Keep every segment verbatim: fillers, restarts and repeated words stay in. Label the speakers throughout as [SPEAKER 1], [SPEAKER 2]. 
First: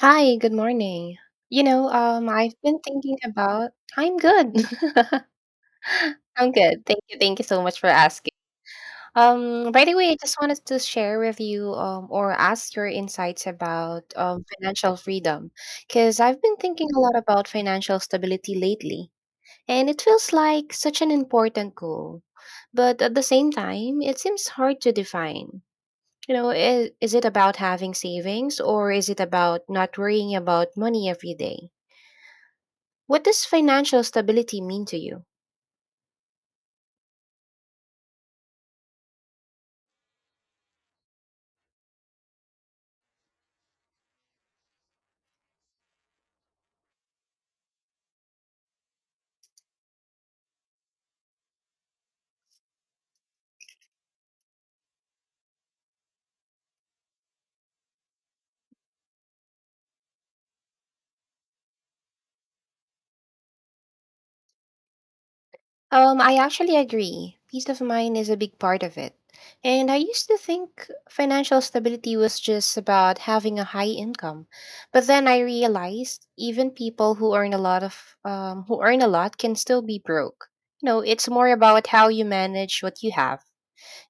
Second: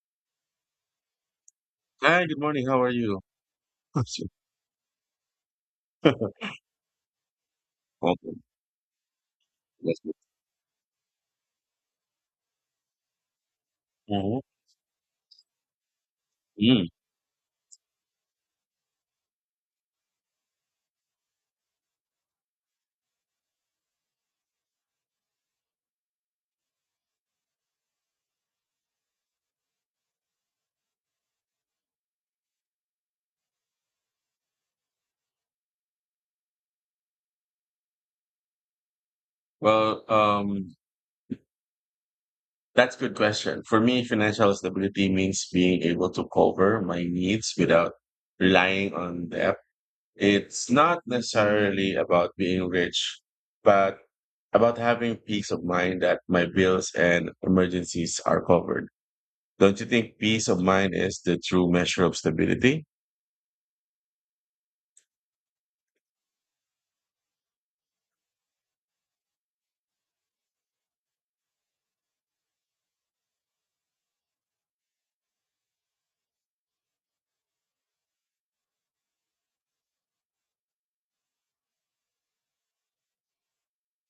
[SPEAKER 1] Hi, good morning. You know,
[SPEAKER 2] Hi,
[SPEAKER 1] um,
[SPEAKER 2] good
[SPEAKER 1] I've
[SPEAKER 2] morning.
[SPEAKER 1] been
[SPEAKER 2] How are
[SPEAKER 1] thinking
[SPEAKER 2] you?
[SPEAKER 1] about I'm good. I'm good. Thank you. Thank you so much for
[SPEAKER 2] Okay,
[SPEAKER 1] asking. Um, by the
[SPEAKER 2] that's
[SPEAKER 1] way,
[SPEAKER 2] good.
[SPEAKER 1] I just wanted to share with you um or ask your insights about
[SPEAKER 2] Mhm.
[SPEAKER 1] um financial freedom because I've been thinking
[SPEAKER 2] Mm.
[SPEAKER 1] a lot about financial stability lately, and it feels like such an important goal. But at the same time, it seems hard to define. You know, is, is it about having savings or is it about not worrying about money every day? What does financial stability mean to you?
[SPEAKER 2] Well, um, that's a good question. For me, financial stability means being able to cover my needs without relying on debt. It's not necessarily about being rich, but about having peace of mind that my bills and emergencies are covered. Don't you think peace of mind is the true measure of stability?
[SPEAKER 1] Um, I actually agree. Peace of mind is a big part of it. And I used to think financial stability was just about having a high income. But then I realized even people who earn a lot of um, who earn a lot can still be broke. You know, it's more about how you manage what you have.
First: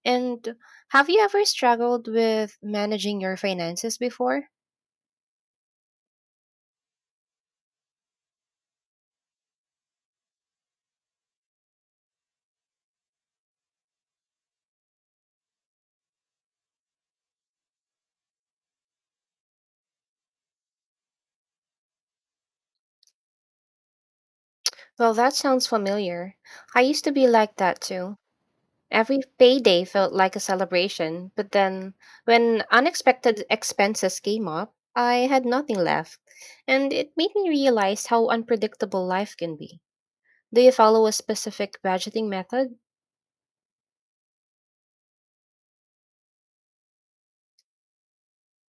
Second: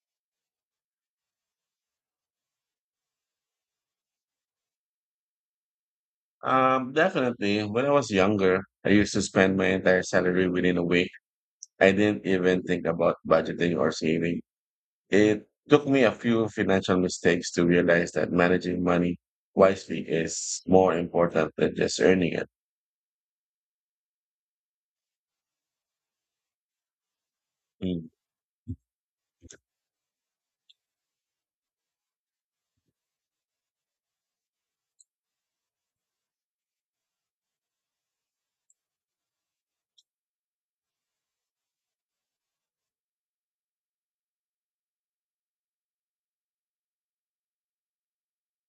[SPEAKER 1] And have you ever struggled with managing your finances before?
[SPEAKER 2] Um, definitely. When I was younger, I used to spend my entire salary within a week. I didn't even think about budgeting or saving. It took me a few financial mistakes to realize that managing money wisely is more important than just earning it.
[SPEAKER 1] Well, that sounds familiar. I used to be like that
[SPEAKER 2] Hmm.
[SPEAKER 1] too. Every payday felt like a celebration, but then when unexpected expenses came up, I had nothing left, and it made me realize how unpredictable life can be. Do you follow a specific budgeting method?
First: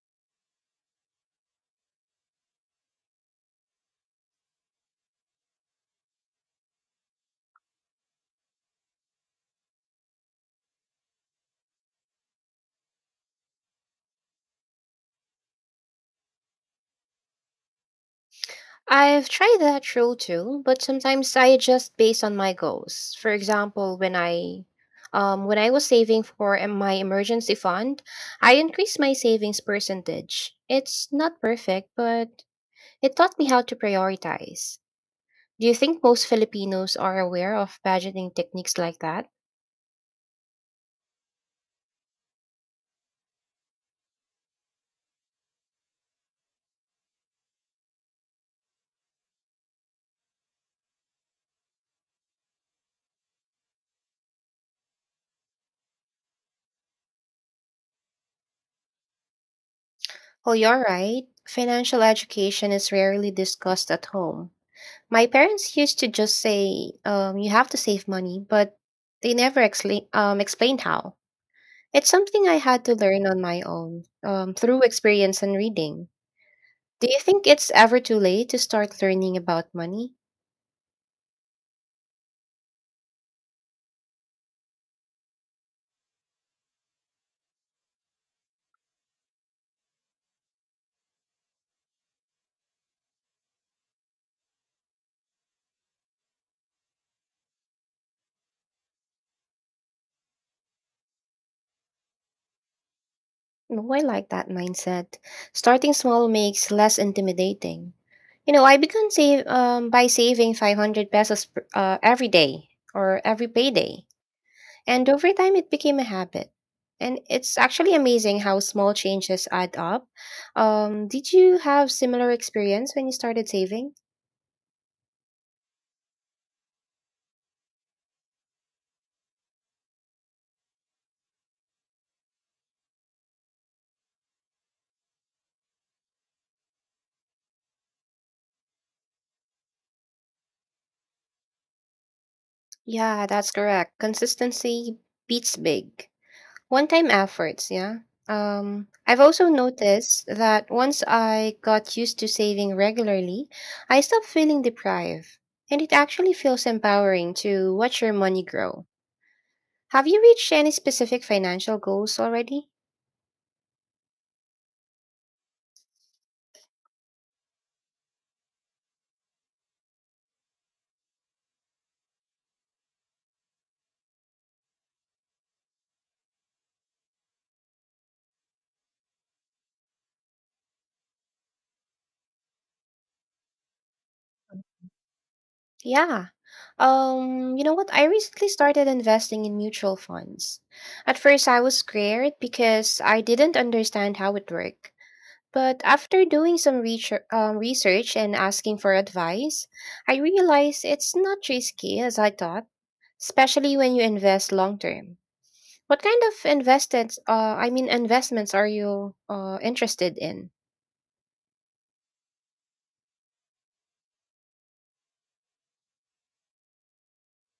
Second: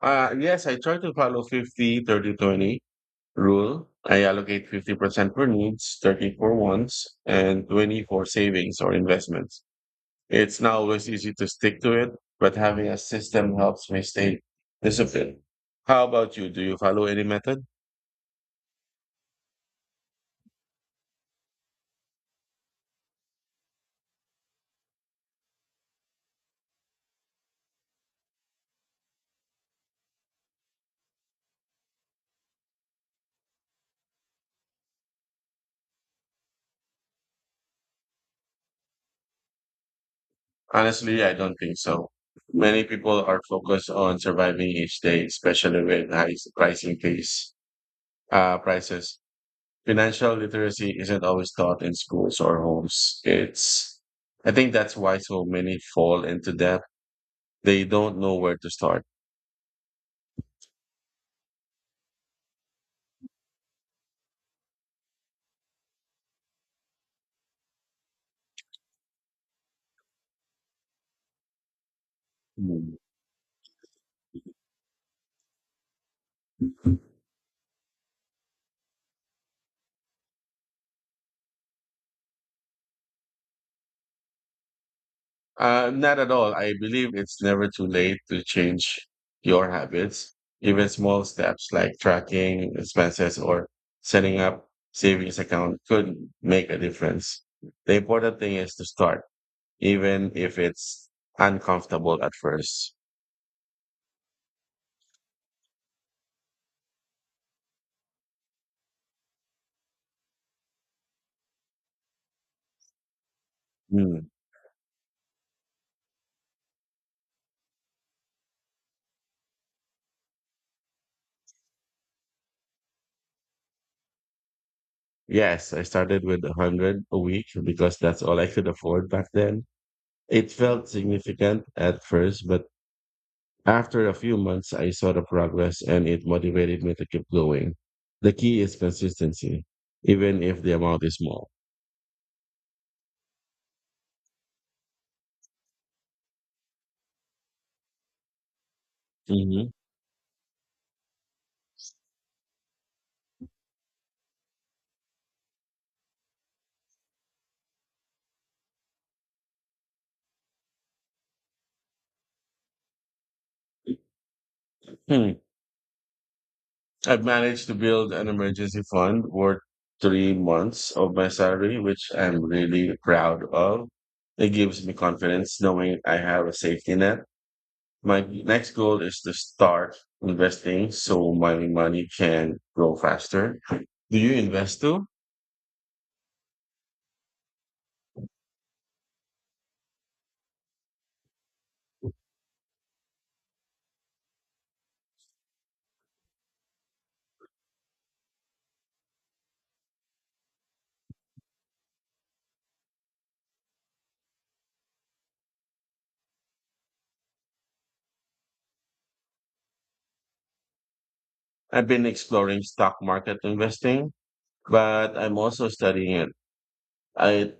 [SPEAKER 2] Uh, yes, I try to follow fifty thirty twenty rule. I allocate fifty percent for needs, thirty for wants, and twenty for savings or investments. It's not always easy to stick to it, but having a system helps me stay disciplined. How about you? Do you follow any method?
[SPEAKER 1] I've tried that rule too, but sometimes I adjust based on my goals. For example, when I um, when I was saving for em- my emergency fund, I increased my savings percentage. It's not perfect, but it taught me how to prioritize. Do you think most Filipinos are aware of budgeting techniques like that?
[SPEAKER 2] Honestly, I don't think so. Many people are focused on surviving each day, especially with high pricing case, uh, prices. Financial literacy isn't always taught in schools or homes. It's, I think that's why so many fall into debt. They don't know where to start.
[SPEAKER 1] Well, you're right. Financial education is rarely discussed at home. My parents used to just say, um, you have to save money, but they never explain, um, explained how. It's something I had to
[SPEAKER 2] Mm.
[SPEAKER 1] learn on my own, um, through experience and reading. Do you think it's ever too late to start learning about money?
[SPEAKER 2] Uh, not at all. I believe it's never too late to change your habits. Even small steps like tracking expenses or setting up savings account could make a difference. The important thing is to start, even if it's uncomfortable at first.
[SPEAKER 1] No, I like that mindset. Starting small makes less intimidating. You know, I began save um, by saving five hundred pesos per- uh, every day or every payday. And over time, it became a habit. And it's actually amazing how small changes add up. Um, did you have similar experience when you started saving?
[SPEAKER 2] Yes, I started with a hundred a week because that's all I could afford back then. It felt significant at first, but after a few months, I saw the progress and it motivated me to keep going. The key is consistency, even if the amount is small.
[SPEAKER 1] Yeah, that's correct. Consistency beats big. One-time efforts, yeah. Um, I've also
[SPEAKER 2] Hmm.
[SPEAKER 1] noticed that once I got used to saving regularly, I stopped feeling deprived, and it actually feels empowering to watch your money grow. Have you reached any specific financial goals already?
[SPEAKER 2] Hmm. I've managed to build an emergency fund worth three months of my salary, which I'm really proud of. It gives me confidence knowing I have a safety net. My next goal is to start investing so my money can grow faster. Do you invest too?
[SPEAKER 1] Yeah. Um, you know what? I recently started investing in mutual funds. At first, I was scared because I didn't understand how it worked. But after doing some research, um, research and asking for advice, I realized it's not risky as I thought, especially when you invest long term. What kind of invested, uh, I mean, investments are you uh, interested in?
[SPEAKER 2] I've been exploring stock market investing, but I'm also studying it. I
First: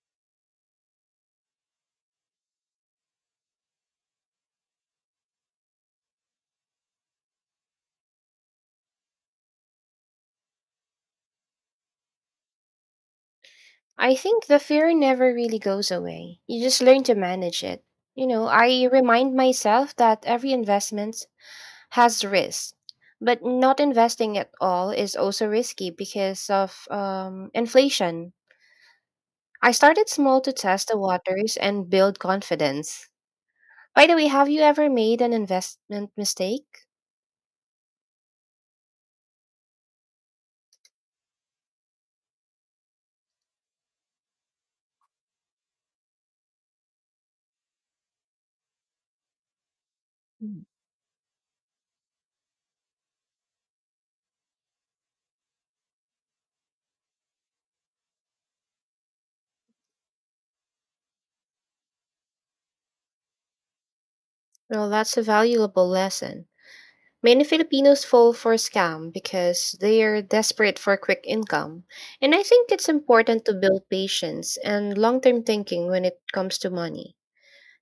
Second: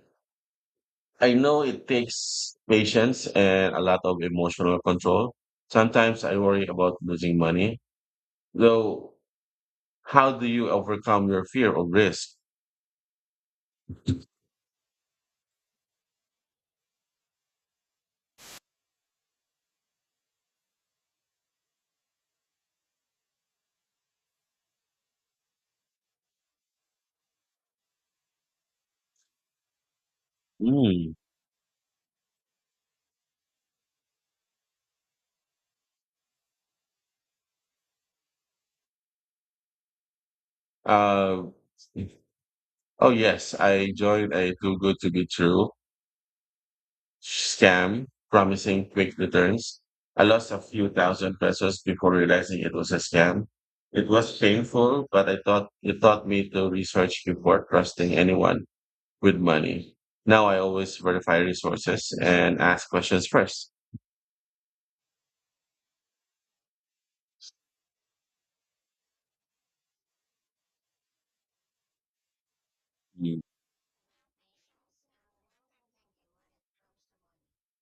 [SPEAKER 2] I know it takes patience and a lot of emotional control. Sometimes I worry about losing money. Though, how do you overcome your fear of risk?
[SPEAKER 1] I think the fear never really goes away. You just learn to manage it. You know, I remind myself that every investment has risk, but not investing at all is also risky because of um, inflation. I started small to test the
[SPEAKER 2] Mm.
[SPEAKER 1] waters and build confidence. By the way, have you ever made an investment mistake?
[SPEAKER 2] Uh, oh yes, I joined a Too Good to Be True scam promising quick returns. I lost a
[SPEAKER 1] Mm.
[SPEAKER 2] few thousand pesos before realizing it was a scam. It was painful, but I thought it taught me to research before trusting anyone with money. Now I always verify resources and ask questions first.
[SPEAKER 1] Well, that's a valuable lesson. Many Filipinos fall for scam because they are desperate for quick income. And I think it's
[SPEAKER 2] Mm.
[SPEAKER 1] important to build patience and long term thinking when it comes to money.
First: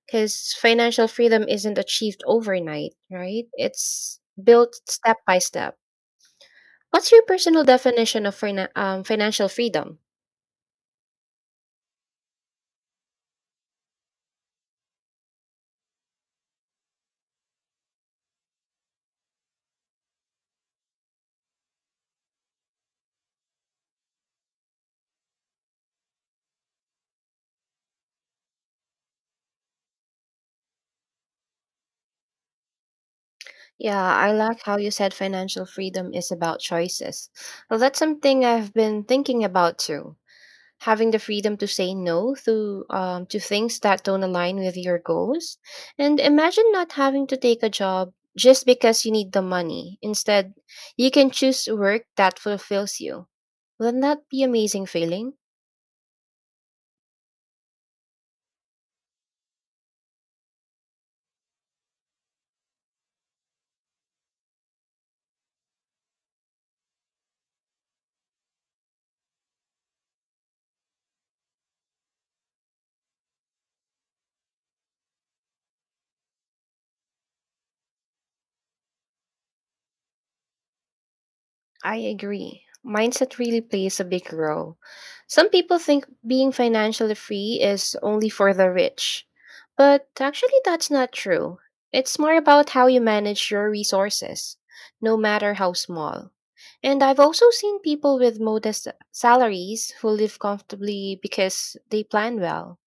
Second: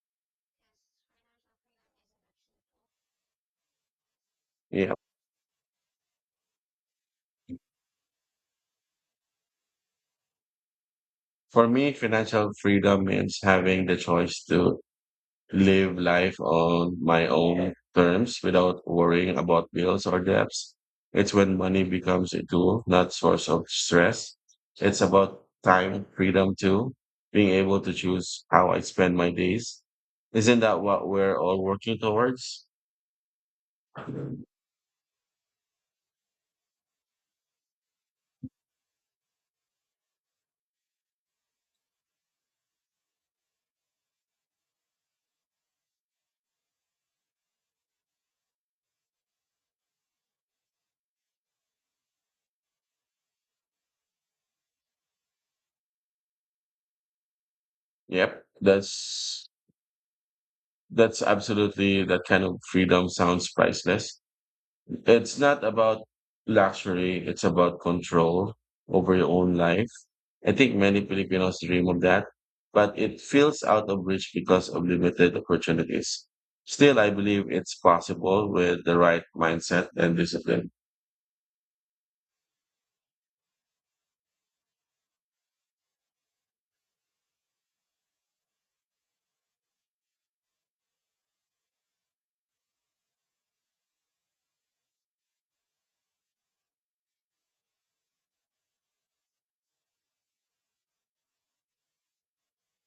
[SPEAKER 1] Because financial freedom isn't achieved overnight, right? It's built
[SPEAKER 2] Yeah.
[SPEAKER 1] step by step. What's your personal definition of fina- um, financial freedom?
[SPEAKER 2] For me, financial freedom means having the choice to live life on my own terms without worrying about bills or debts. It's when money becomes a tool, not source of stress. It's about time freedom too, being able to choose how I spend my days. Isn't that what we're all working towards?
[SPEAKER 1] Yeah, I like how you said financial freedom is about choices. Well, that's something I've been thinking about too. Having the freedom to say no to um, to things that don't align with your goals, and imagine not having to take a job just because you need the money. Instead you can choose work that fulfills you. Wouldn't that be amazing feeling?
[SPEAKER 2] Yep, that's that's absolutely that kind of freedom sounds priceless. It's not about luxury, it's about control over your own life. I think many Filipinos dream of that, but it feels out of reach because of limited opportunities. Still, I believe it's possible with the right mindset and discipline.
[SPEAKER 1] I agree. Mindset really plays a big role. Some people think being financially free is only for the rich, but actually, that's not true. It's more about how you manage your resources, no matter how small. And I've also seen people with modest salaries who live comfortably because they plan well.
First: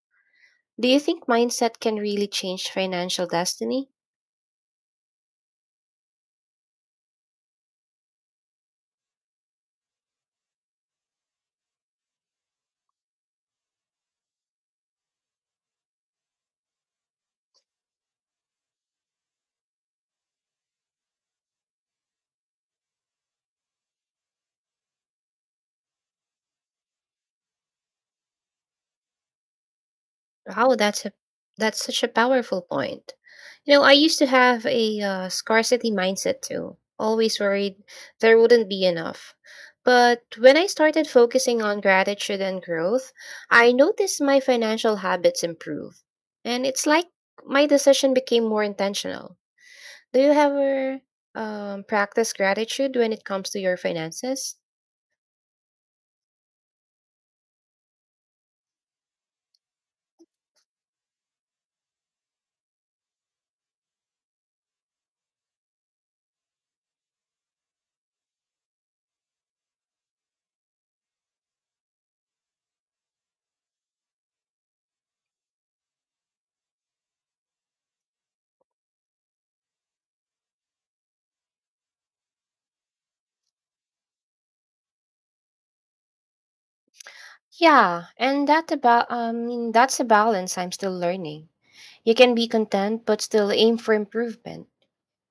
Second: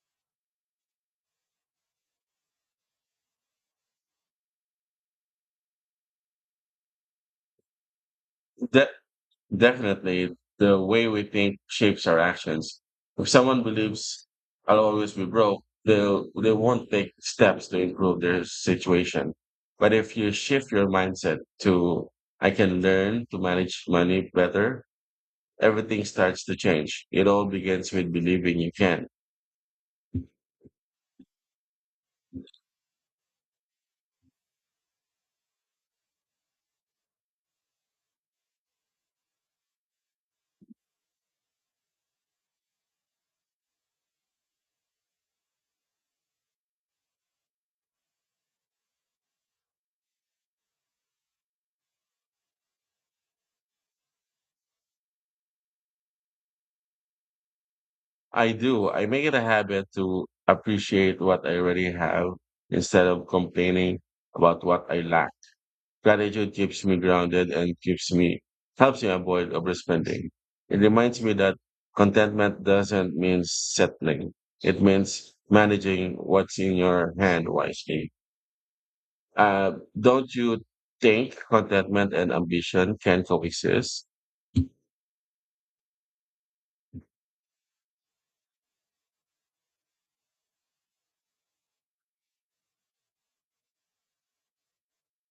[SPEAKER 1] Do you think mindset can really change financial destiny?
[SPEAKER 2] That Definitely, the way we think shapes our actions. If someone believes I'll always be broke, they'll they won't take steps to improve their situation. But if you shift your mindset to I can learn to manage money better, everything starts to change. It all begins with believing you can.
[SPEAKER 1] Wow, that's a that's such a powerful point. You know, I used to have a uh, scarcity mindset too, always worried there wouldn't be enough. But when I started focusing on gratitude and growth, I noticed my financial habits improve. And it's like my decision became more intentional. Do you ever um, practice gratitude when it comes to your finances?
[SPEAKER 2] I do. I make it a habit to appreciate what I already have instead of complaining about what I lack. Gratitude keeps me grounded and keeps me helps me avoid overspending. It reminds me that contentment doesn't mean settling. It means managing what's in your hand wisely. Uh, don't you think contentment and ambition can coexist?
[SPEAKER 1] Yeah, and that about um that's a balance I'm still learning. You can be content but still aim for improvement.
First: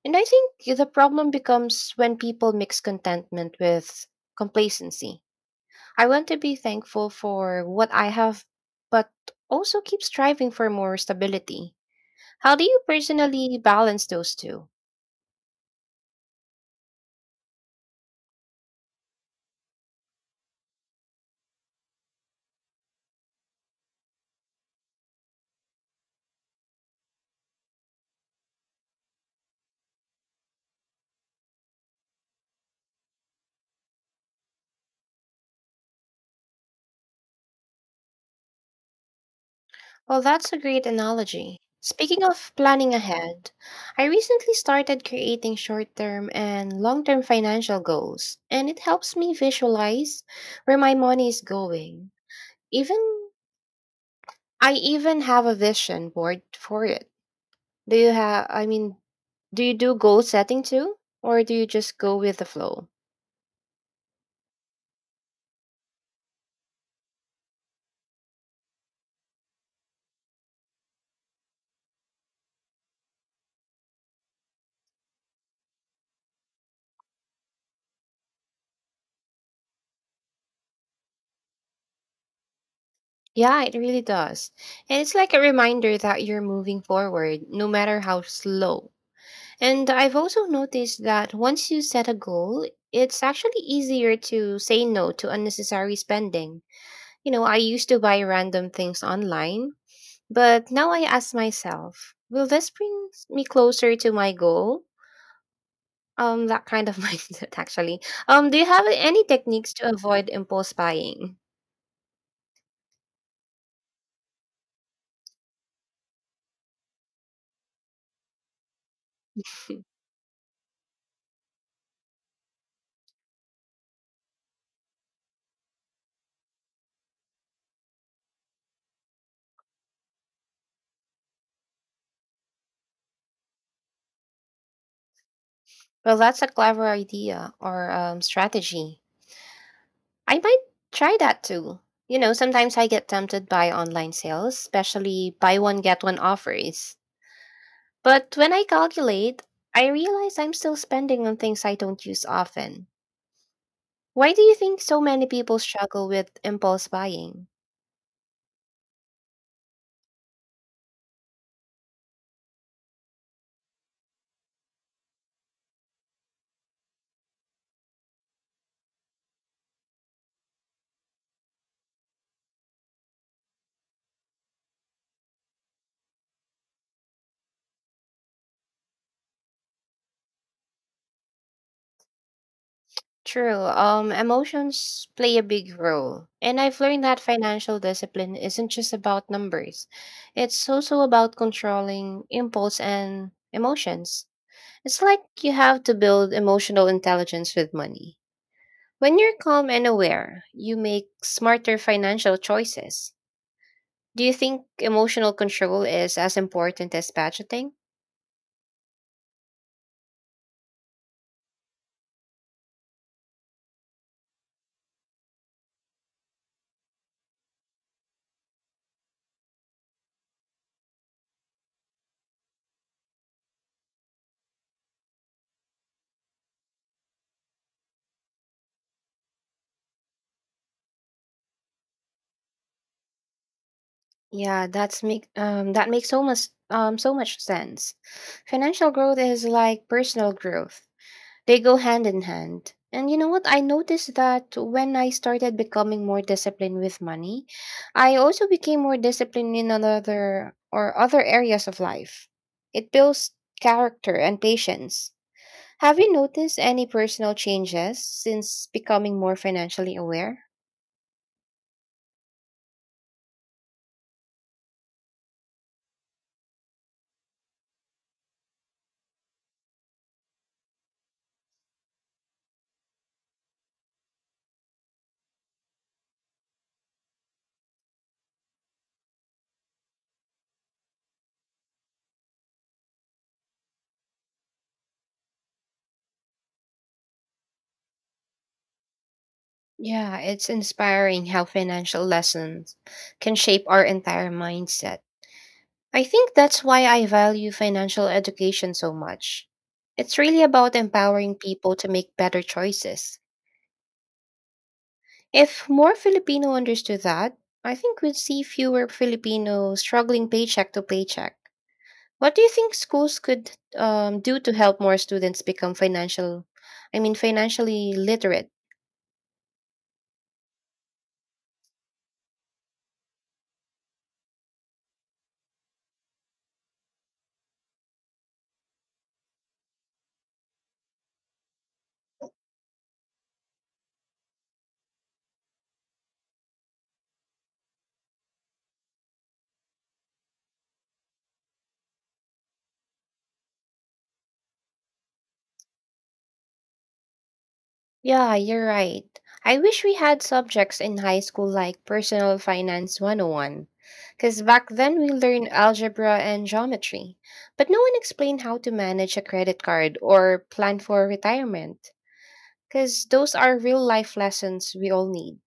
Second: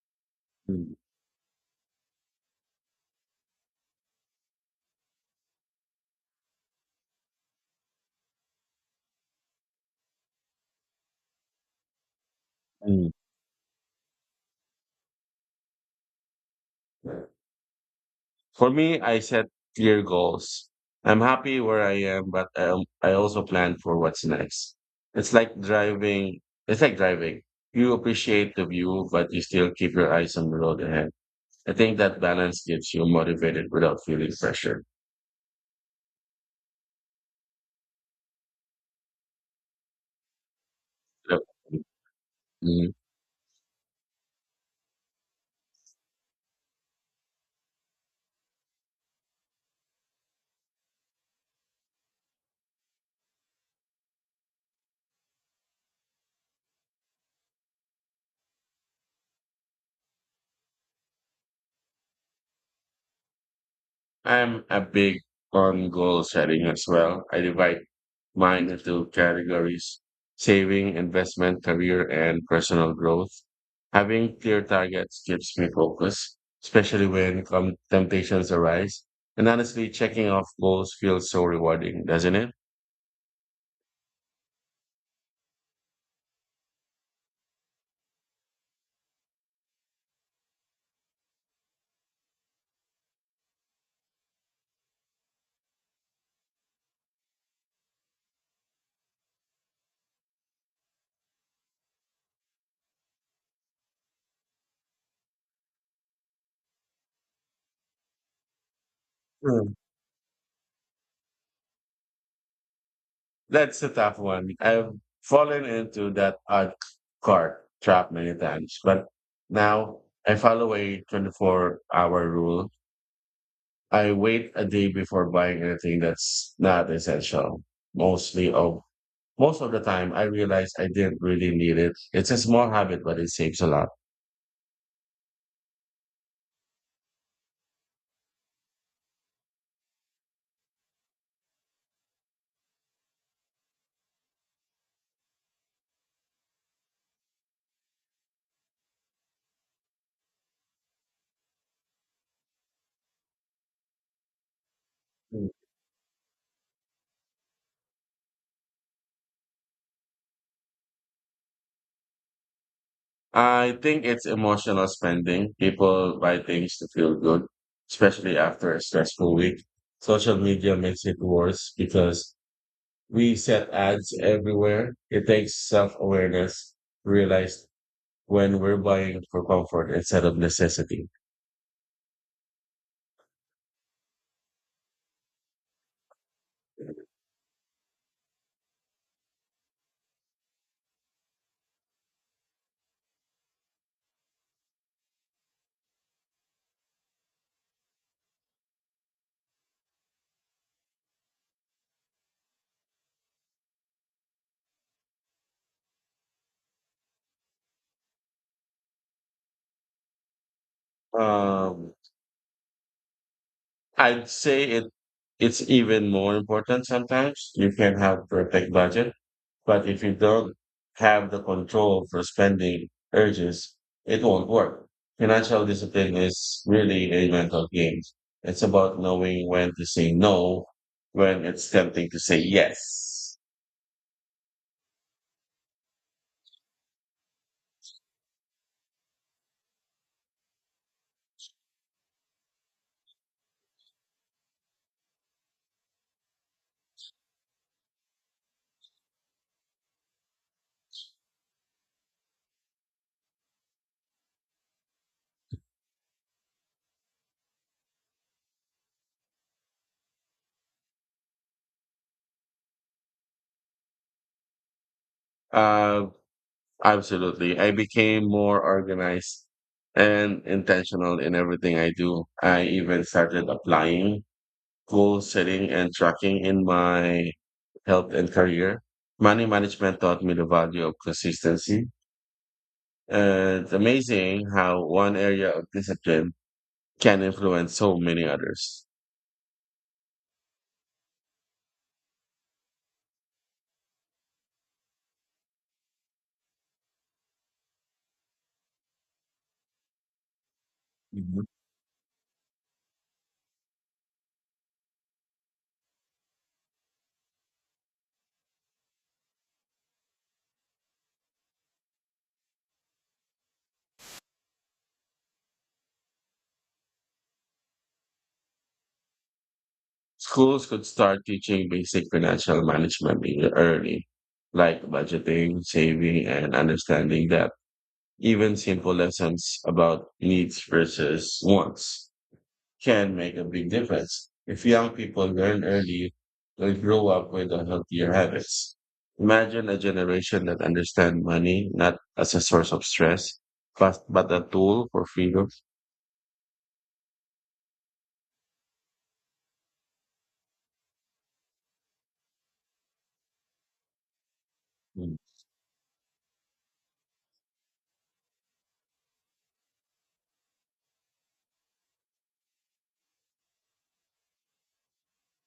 [SPEAKER 1] And I think the
[SPEAKER 2] Mm,
[SPEAKER 1] problem becomes when people mix contentment with complacency. I want to be thankful for what I have, but also keep striving for more stability. How do you
[SPEAKER 2] mm.
[SPEAKER 1] personally balance those two?
[SPEAKER 2] For me, I set clear goals. I'm happy where I am, but I, al- I also plan for what's next. It's like driving. It's like driving. You appreciate the view, but you still keep your eyes on the road ahead. I think that balance keeps you motivated without feeling pressure.
[SPEAKER 1] Well, that's a great
[SPEAKER 2] Yep.
[SPEAKER 1] analogy. Speaking of
[SPEAKER 2] Mm-hmm.
[SPEAKER 1] planning ahead, I recently started creating short term and long term financial goals, and it helps me visualize where my money is going. Even I even have a vision board for it. Do you have, I mean, Do you do goal setting too? Or do you just go with the flow?
[SPEAKER 2] I'm a big on goal setting as well. I divide mine into categories: saving, investment, career, and personal growth. Having clear targets keeps me focused, especially when com- temptations arise. And honestly, checking off goals feels so rewarding, doesn't it?
[SPEAKER 1] Yeah, it really does. And it's like a reminder that you're moving forward, no matter how slow. And I've also noticed that once you set a goal, it's actually easier to say no to unnecessary spending. You know, I used to buy random things online, but now I ask myself, will this bring me closer to my goal? Um, that kind of mindset, actually. Um, do you have any techniques
[SPEAKER 2] Mm.
[SPEAKER 1] to avoid impulse buying?
[SPEAKER 2] That's a tough one. I've fallen into that odd cart trap many times, but now I follow a twenty-four hour rule. I wait a day before buying anything that's not essential. Mostly of most of the time I realize I didn't really need it. It's a small habit, but it saves a lot.
[SPEAKER 1] Well, that's a clever idea or um, strategy. I might try that too. You know, sometimes I get tempted by online sales, especially buy one, get one offers. But when I calculate, I realize I'm still spending on things I don't use often. Why do you think so many
[SPEAKER 2] Mm.
[SPEAKER 1] people struggle with impulse buying?
[SPEAKER 2] I think it's emotional spending. People buy things to feel good, especially after a stressful week. Social media makes it worse because we set ads everywhere. It takes self awareness to realize when we're buying for comfort instead of necessity.
[SPEAKER 1] True. Um, emotions play a big role. And I've learned
[SPEAKER 2] Mhm.
[SPEAKER 1] that financial discipline isn't just about numbers. It's also about controlling impulse and emotions. It's like you have to build emotional intelligence with money. When you're calm and aware, you make smarter financial choices. Do you think emotional control is as important as budgeting?
[SPEAKER 2] Um, I'd say it it's even more important sometimes. You can have perfect budget, but if you don't have the control for spending urges, it won't work. Financial discipline is really a mental game. It's about knowing when to say no, when it's tempting to say yes.
[SPEAKER 1] Yeah, that's make um that makes so much um so much sense. Financial growth is like personal growth. They go hand in hand. And you know what? I noticed that when I started becoming more disciplined with money, I also became more disciplined in another or other areas of life. It builds character and patience. Have you noticed any personal changes since becoming more financially aware?
[SPEAKER 2] Uh, absolutely. I became more organized and intentional in everything I do. I even started applying goal setting and tracking in my health and career. Money management taught me the value of consistency. And it's amazing how one area of discipline can influence so many others.
[SPEAKER 1] Yeah, it's inspiring how financial lessons can shape our entire mindset. I think that's why I value financial education so much. It's really about empowering
[SPEAKER 2] Mhm.
[SPEAKER 1] people to make better choices. If more Filipino understood that, I think we'd see fewer Filipinos struggling paycheck to paycheck. What do you think schools could um, do to help more students become financial, I mean, financially literate?
[SPEAKER 2] Schools could start teaching basic financial management even early, like budgeting, saving, and understanding that even simple lessons about needs versus wants can make a big difference. If young people learn early, they'll grow up with a healthier habits. Imagine a generation that understands money not as a source of stress, but, but a tool for freedom.
[SPEAKER 1] Yeah, you're right. I wish we had subjects in high school like Personal Finance one oh one, because back then we
[SPEAKER 2] Mm.
[SPEAKER 1] learned algebra and geometry, but no one explained how to manage a credit card or plan for retirement, because those are real life lessons we all need.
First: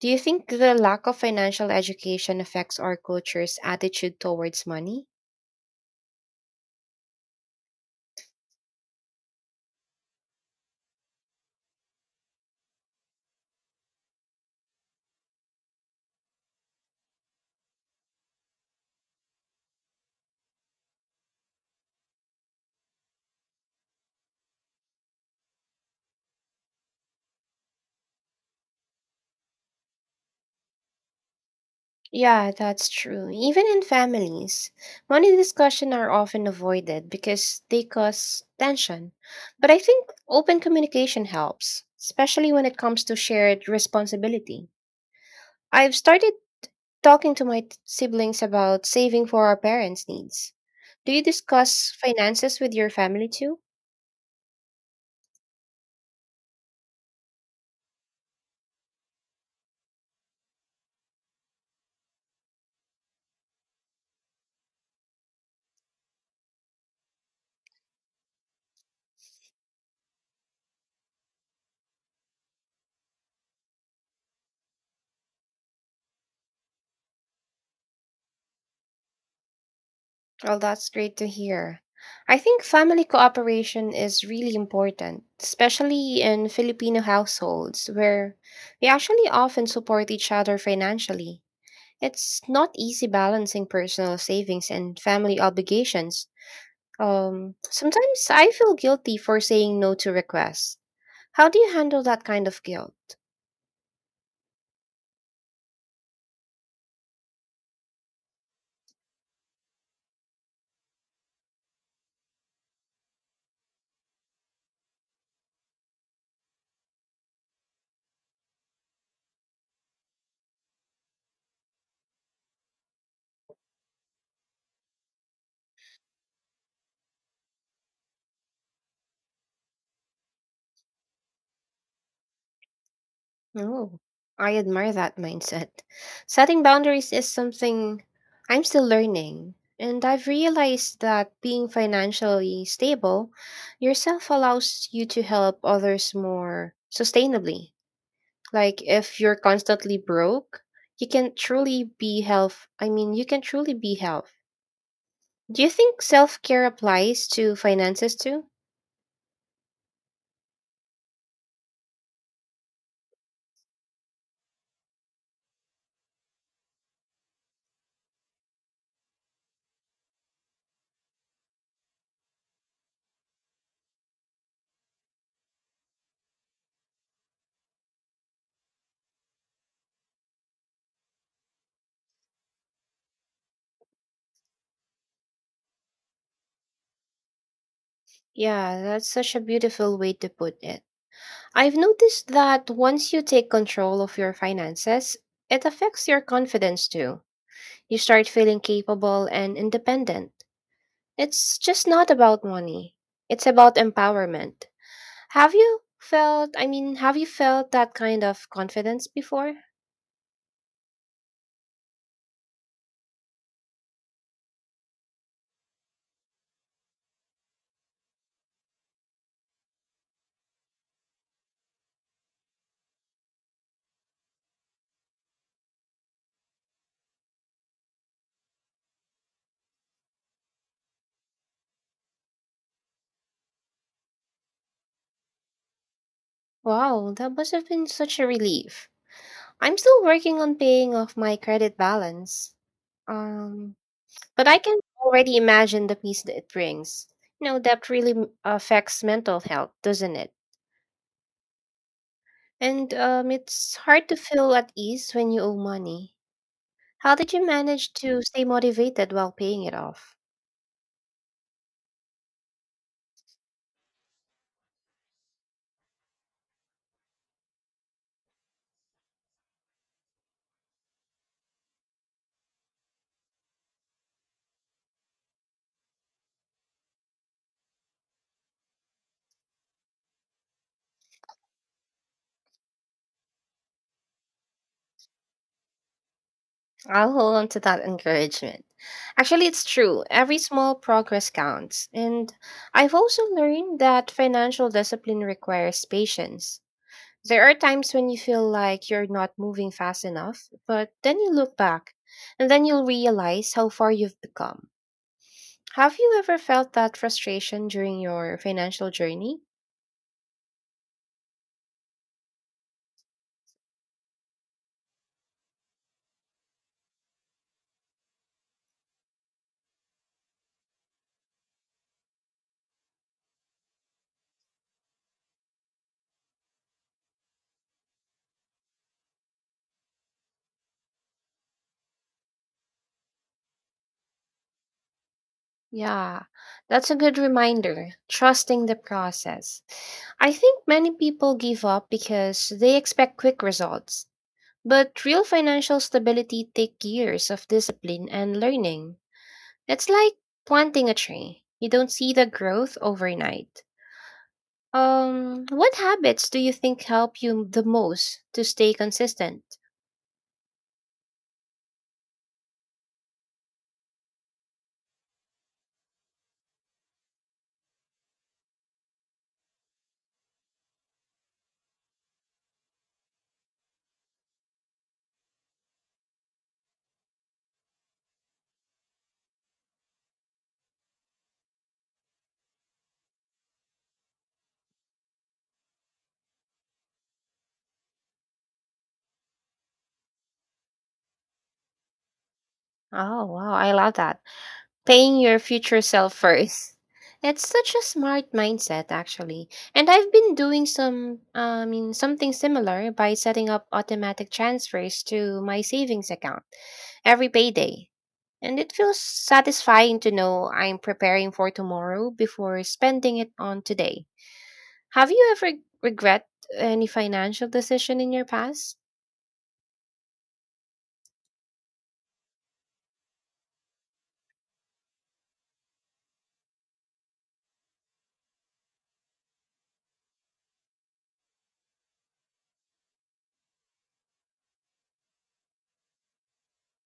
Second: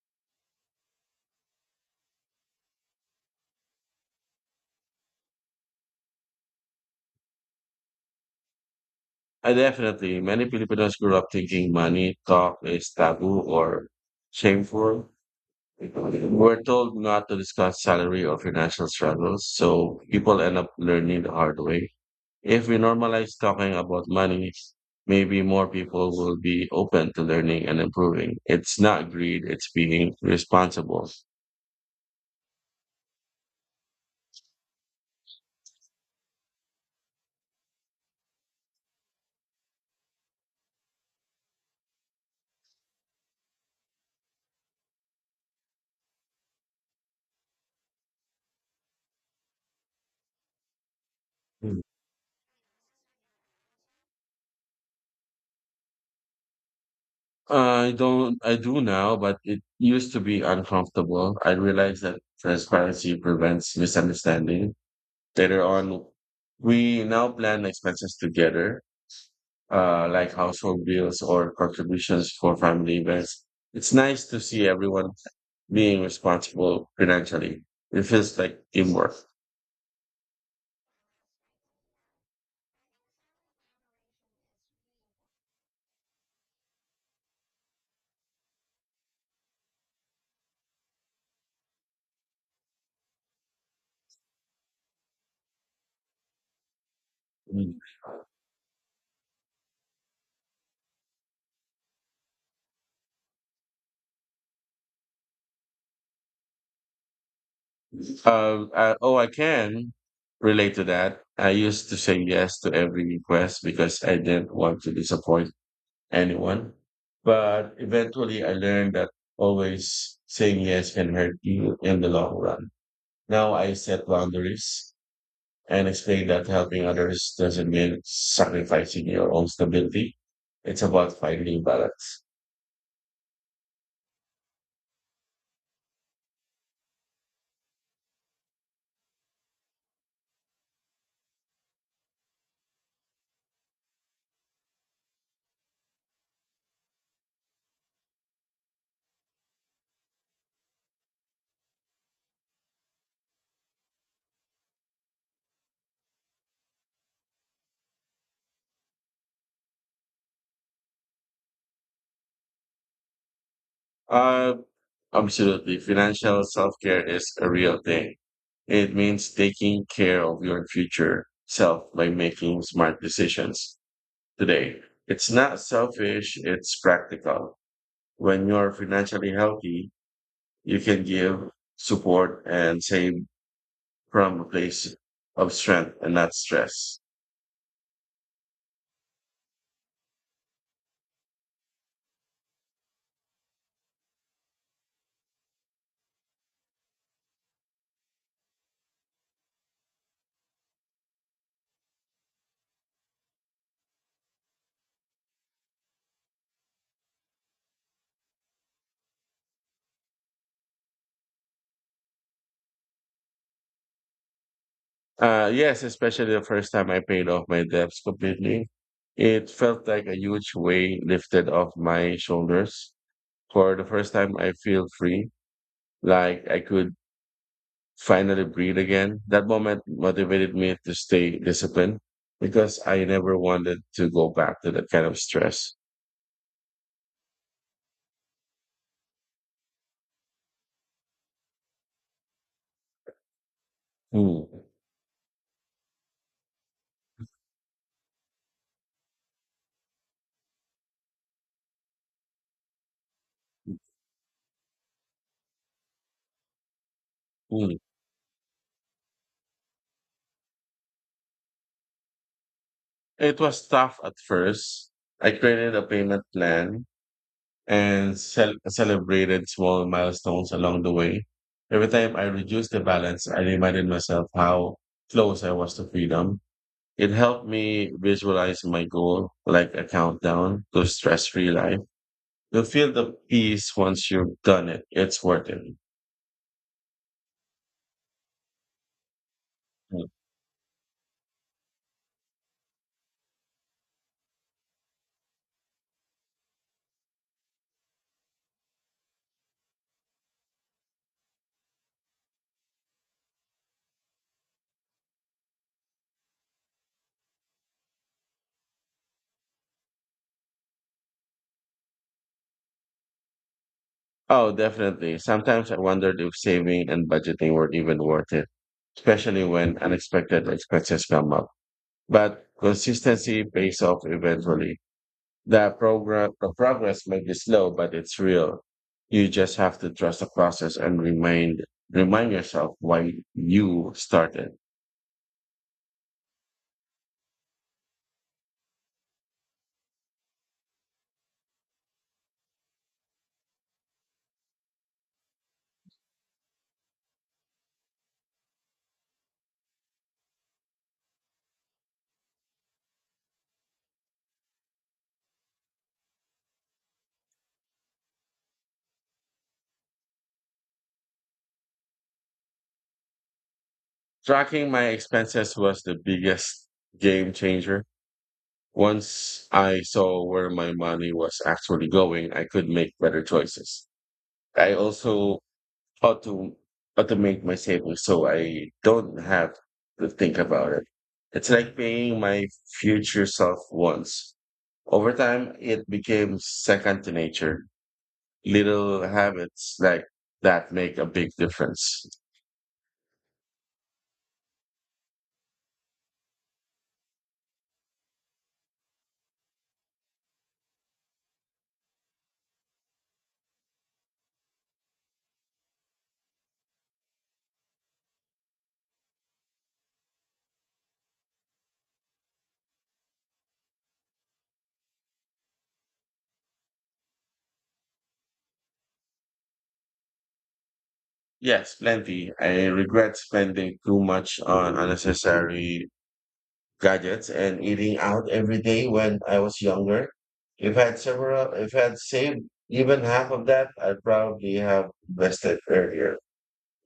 [SPEAKER 1] Do you think the lack of financial education affects our culture's attitude towards money?
[SPEAKER 2] I definitely, many Filipinos grew up thinking money talk is taboo or shameful. We're told not to discuss salary or financial struggles, so people end up learning the hard way. If we normalize talking about money, maybe more people will be open to learning and improving. It's not greed, it's being responsible.
[SPEAKER 1] Yeah, that's true. Even in families, money discussions are often avoided because they cause tension. But I think open communication helps, especially when it comes to shared responsibility. I've started talking to my t- siblings about saving for our parents' needs. Do you
[SPEAKER 2] Mm.
[SPEAKER 1] discuss finances with your family too?
[SPEAKER 2] I don't, I do now, but it used to be uncomfortable. I realized that transparency prevents misunderstanding. Later on, we now plan expenses together, uh, like household bills or contributions for family events. It's nice to see everyone being responsible financially. It feels like teamwork.
[SPEAKER 1] Well, that's great to hear. I think family cooperation is really important, especially in Filipino households where we actually often support each other financially. It's not easy balancing personal savings and family obligations. Um,
[SPEAKER 2] Mm.
[SPEAKER 1] sometimes I feel guilty for saying no to requests. How do you handle that kind of guilt?
[SPEAKER 2] Um, I, oh, I can relate to that. I used to say yes to every request because I didn't want to disappoint anyone. But eventually I learned that always saying yes can hurt you in the long run. Now I set boundaries and explain that helping others doesn't mean sacrificing your own stability. It's about finding balance.
[SPEAKER 1] No, I admire that mindset. Setting boundaries is something I'm still learning, and I've realized that being financially stable yourself allows you to help others more sustainably. Like if you're constantly broke, you can truly be health. I mean, you can truly be health. Do you think self-care applies to finances too?
[SPEAKER 2] Uh, absolutely. Financial self care is a real thing. It means taking care of your future self by making smart decisions today. It's not selfish, it's practical. When you're financially healthy, you can give support and save from a place of strength and not stress.
[SPEAKER 1] Yeah, that's such a beautiful way to put it. I've noticed that once you take control of your finances, it affects your confidence too. You start feeling capable and independent. It's just not about money, it's about empowerment. Have you felt, I mean, have you felt that kind of confidence before?
[SPEAKER 2] Uh, yes, especially the first time I paid off my debts completely. It felt like a huge weight lifted off my shoulders. For the first time, I feel free, like I could finally breathe again. That moment motivated me to stay disciplined because I never wanted to go back to that kind of stress.
[SPEAKER 1] Wow, that must have been such a relief. I'm still working on paying off my credit balance. Um,
[SPEAKER 2] Hmm.
[SPEAKER 1] But I can already imagine the peace that it brings. You know, that really m- affects mental health, doesn't it? And um, It's hard to feel at ease when you owe money. How did you
[SPEAKER 2] Hmm.
[SPEAKER 1] manage to stay motivated while paying it off?
[SPEAKER 2] It was tough at first. I created a payment plan and cel- celebrated small milestones along the way. Every time I reduced the balance, I reminded myself how close I was to freedom. It helped me visualize my goal like a countdown to stress free life. You feel the peace once you've done it. It's worth it.
[SPEAKER 1] I'll hold on to that encouragement. Actually, it's true. Every small progress counts. And I've also learned that financial discipline requires patience. There are times when you feel like you're not moving fast enough, but then you look back and then you'll realize how far you've become. Have you ever felt that frustration during your financial journey?
[SPEAKER 2] Oh, definitely. Sometimes I wondered if saving and budgeting were even worth it, especially when unexpected expenses come up. But consistency pays off eventually. The program, the progress may be slow, but it's real. You just have to trust the process and remind remind yourself why you started.
[SPEAKER 1] Yeah, that's a good reminder. Trusting the process. I think many people give up because they expect quick results. But real financial stability takes years of discipline and learning. It's like planting a tree. You don't see the growth overnight. Um, what habits do you think help you the most to stay consistent?
[SPEAKER 2] Tracking my expenses was the biggest game changer. Once I saw where my money was actually going, I could make better choices. I also how to automate my savings so I don't have to think about it. It's like paying my future self once. Over time, it became second to nature. Little habits like that make a big difference.
[SPEAKER 1] Oh, wow, I love that. Paying your future self first. It's such a smart mindset actually. And I've been doing some I mean something similar by setting up automatic transfers to my savings account every payday. And it feels satisfying to know I'm preparing for tomorrow before spending it on today. Have you ever regret any financial decision in your past?
[SPEAKER 2] Yes, plenty. I regret spending too much on unnecessary gadgets and eating out every day when I was younger. If I had several, if I had saved even half of that, I'd probably have invested earlier.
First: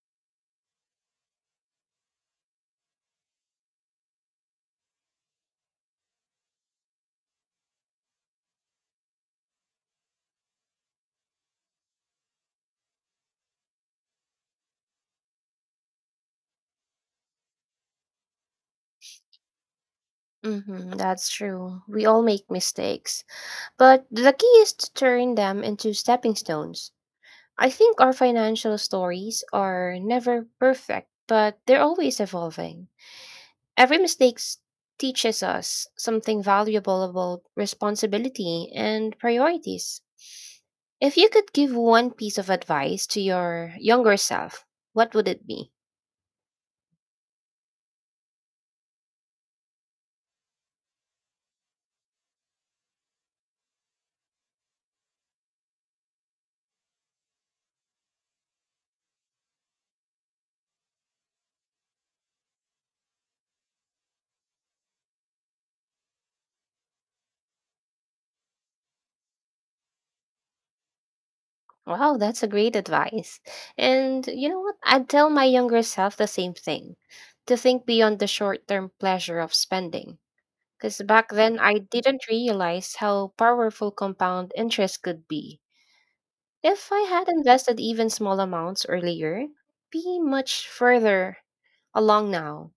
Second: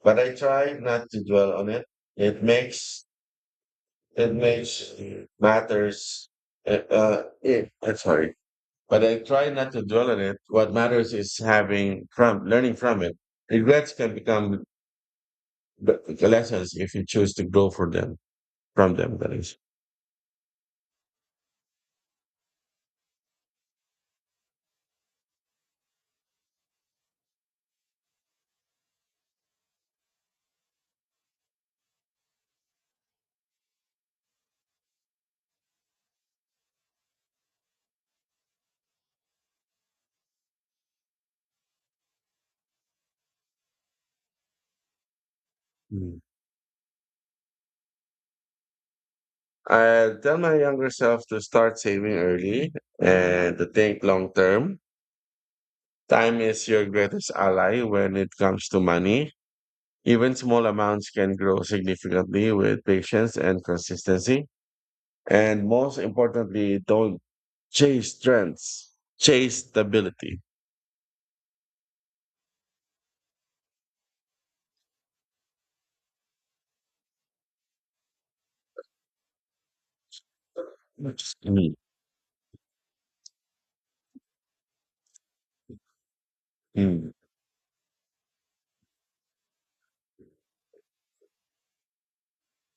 [SPEAKER 2] But I try not to dwell on it. It makes it makes matters. Uh, uh, it, uh, sorry, But I try not to dwell on it. What matters is having from learning from it. Regrets can become b- lessons if you choose to grow for them from them. That is.
[SPEAKER 1] Hmm, that's true. We all make mistakes, but the key is to turn them into stepping stones. I think our financial stories are never perfect, but they're always evolving. Every mistake s- Teaches us something valuable about responsibility and priorities. If you could give one piece of advice to your younger self, what would it be?
[SPEAKER 2] Mm. I tell my younger self to start saving early and to think long term. Time is your greatest ally when it comes to money. Even small amounts can grow significantly with patience and consistency. And most importantly, don't chase trends, chase stability.
[SPEAKER 1] Wow, that's a great advice. And you know what? I'd tell my younger self the same thing to think beyond the short term pleasure of spending. Because back then,
[SPEAKER 2] Mm,
[SPEAKER 1] I didn't realize how powerful compound interest could be. If I
[SPEAKER 2] mm.
[SPEAKER 1] had invested even small amounts earlier, be much further along now.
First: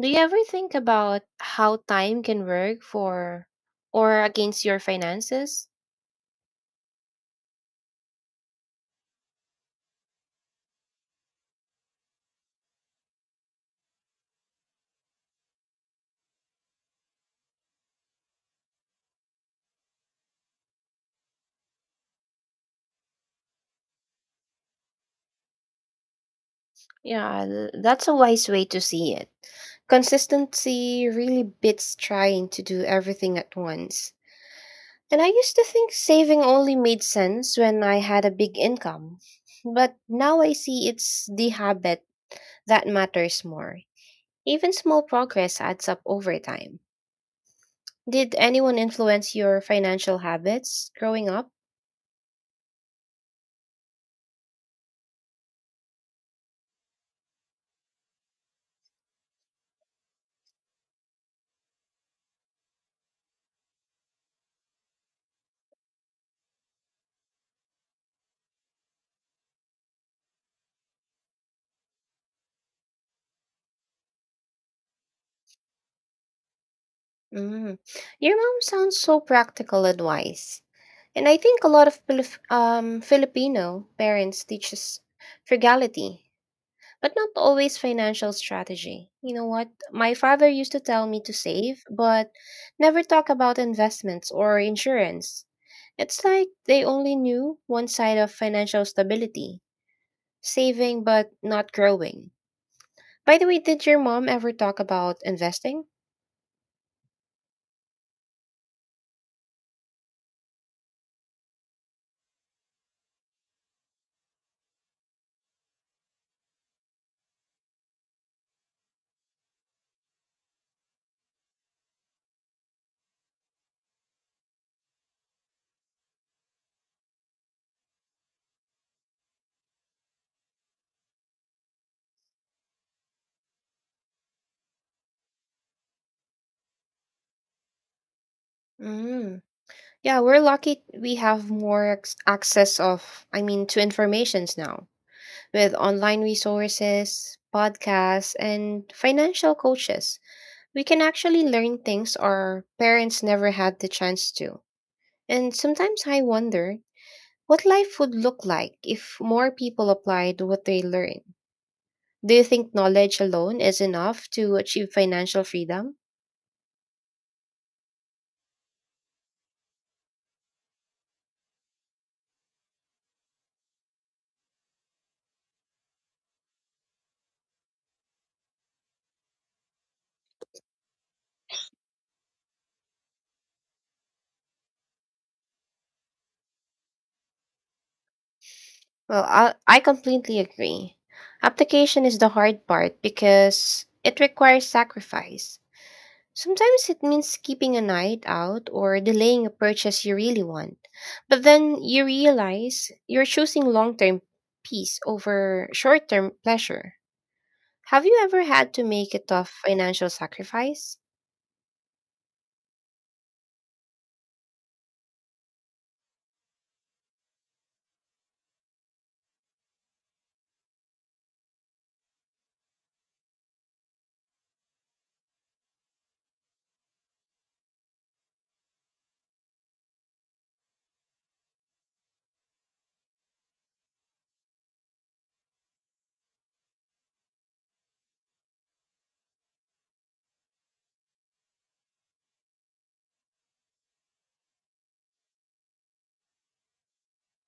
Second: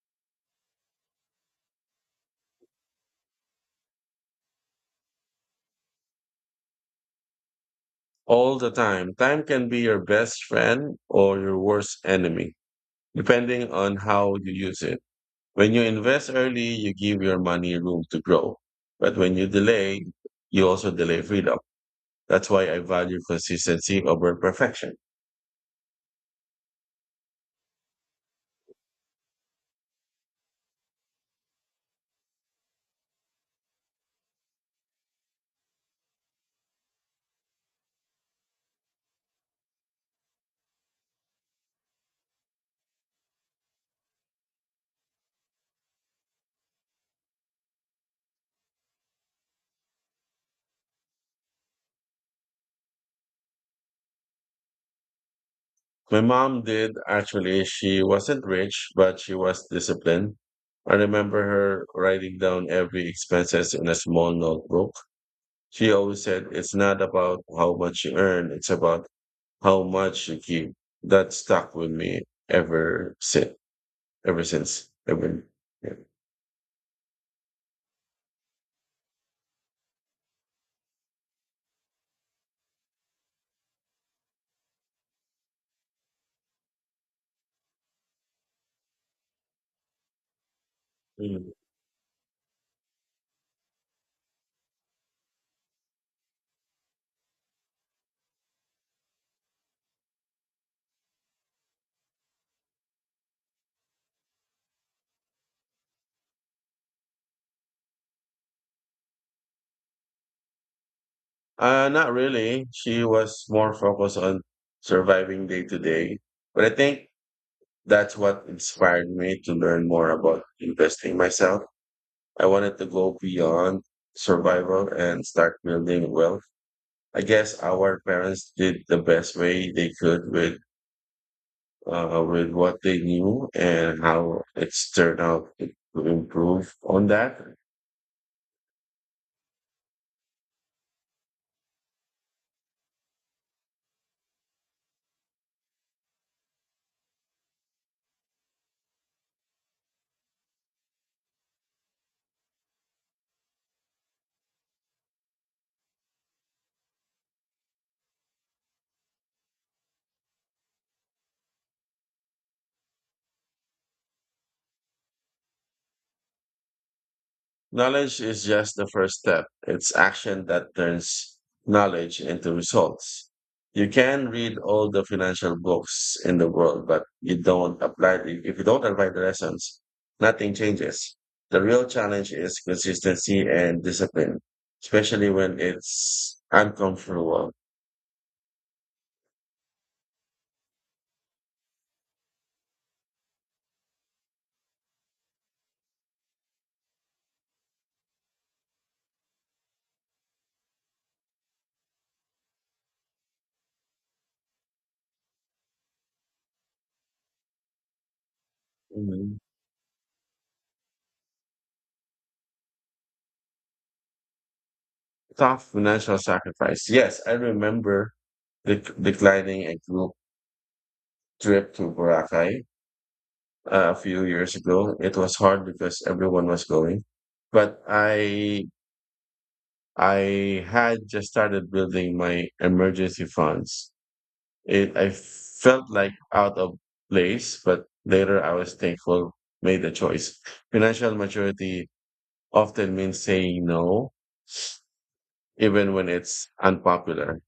[SPEAKER 1] Do you ever think about how time can work for or against your finances?
[SPEAKER 2] All the time. Time can be your best friend or your worst enemy, depending on how you use it. When you invest early, you give your money room to grow. But when you delay, you also delay freedom. That's why I value consistency over perfection.
[SPEAKER 1] Yeah, th- that's a wise way to see it. Consistency really beats trying to do everything at once. And I used to think saving only made sense when I had a big income. But now I see it's the habit that matters more. Even small progress adds up over time. Did anyone influence your financial habits growing up?
[SPEAKER 2] My mom did actually. She wasn't rich, but she was disciplined. I remember her writing down every expenses in a small notebook. She always said it's not about how much you earn, it's about how much you keep. That stuck with me ever since. Ever since. Ever. Yeah.
[SPEAKER 1] Mm. Your mom sounds so practical and wise. And I think a lot of Pilif- um, Filipino parents teach us frugality but not always financial strategy. You know what? My father used to tell me to
[SPEAKER 2] Mm.
[SPEAKER 1] save, but never talk about investments or insurance. It's like they only knew one side of financial stability saving but not growing. By the way, did your mom ever talk about investing?
[SPEAKER 2] Uh, not really. She was more focused on surviving day to day. But I think that's what inspired me to learn more about investing myself. I wanted to go beyond survival and start building wealth. I guess our parents did the best way they could with uh, with what they knew and how it's turned out to improve on that.
[SPEAKER 1] Mm. Yeah, we're lucky we have more ex- access of, I mean, to informations now with online resources, podcasts, and financial coaches. We can actually learn things our parents never had the chance to. And sometimes I wonder what life would look like if more people applied what they learn. Do you think knowledge alone is enough to achieve financial freedom?
[SPEAKER 2] Knowledge is just the first step. It's action that turns knowledge into results. You can read all the financial books in the world, but you don't apply if you don't apply the lessons, nothing changes. The real challenge is consistency and discipline, especially when it's uncomfortable.
[SPEAKER 1] Well, I, I completely agree. Application is the hard part because it requires sacrifice. Sometimes it means keeping a night out or delaying a purchase you really want. But then you realize you're choosing long term peace over short term pleasure. Have you ever had to make a
[SPEAKER 2] Mhm.
[SPEAKER 1] tough financial sacrifice?
[SPEAKER 2] Tough financial sacrifice. Yes, I remember dec- declining a group trip to Boracay uh, a few years ago. It was hard because everyone was going, but I I had just started building my emergency funds. It I felt like out of place, but later I was thankful made the choice. Financial maturity often means saying no, even when it's unpopular.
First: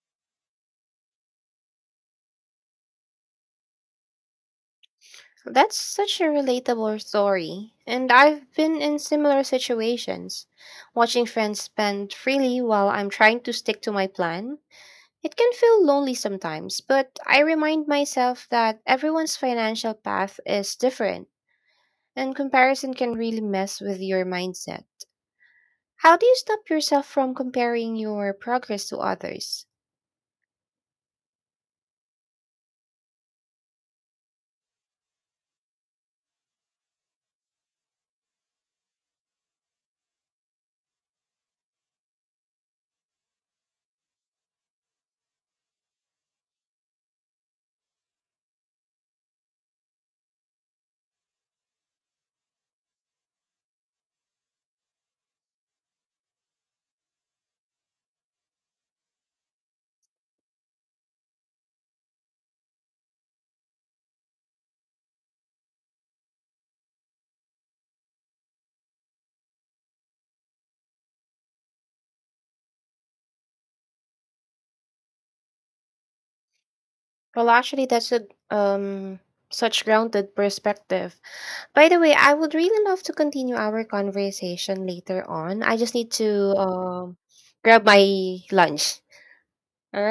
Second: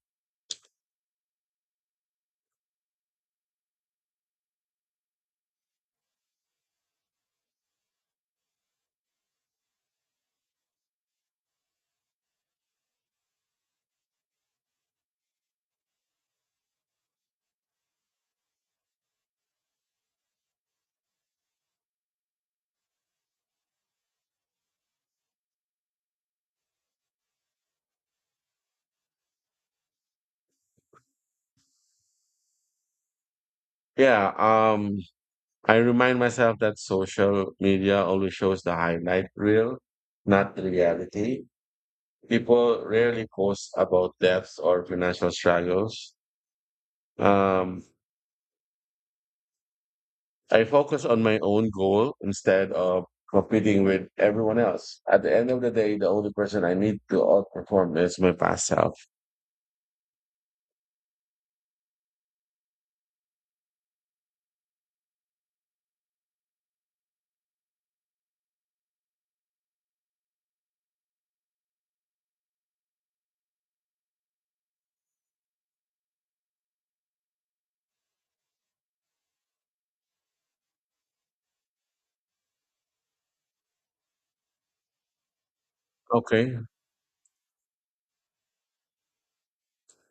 [SPEAKER 1] That's such a relatable story, and I've been in similar situations. Watching friends spend freely while I'm trying to stick to my plan. It can feel lonely sometimes, but I remind myself that everyone's financial path is different. And comparison can really mess with your mindset. How do you stop yourself from comparing your progress to others?
[SPEAKER 2] Yeah, um, I remind myself that social media only shows the highlight reel, not the reality. People rarely post about debts or financial struggles. Um, I focus on my own goal instead of competing with everyone else. At the end of the day, the only person I need to outperform is my past self.
[SPEAKER 1] Well, actually, that's a um such grounded perspective. By the way, I would really love to continue our conversation later on. I just need to
[SPEAKER 2] Okay.
[SPEAKER 1] um grab my lunch. All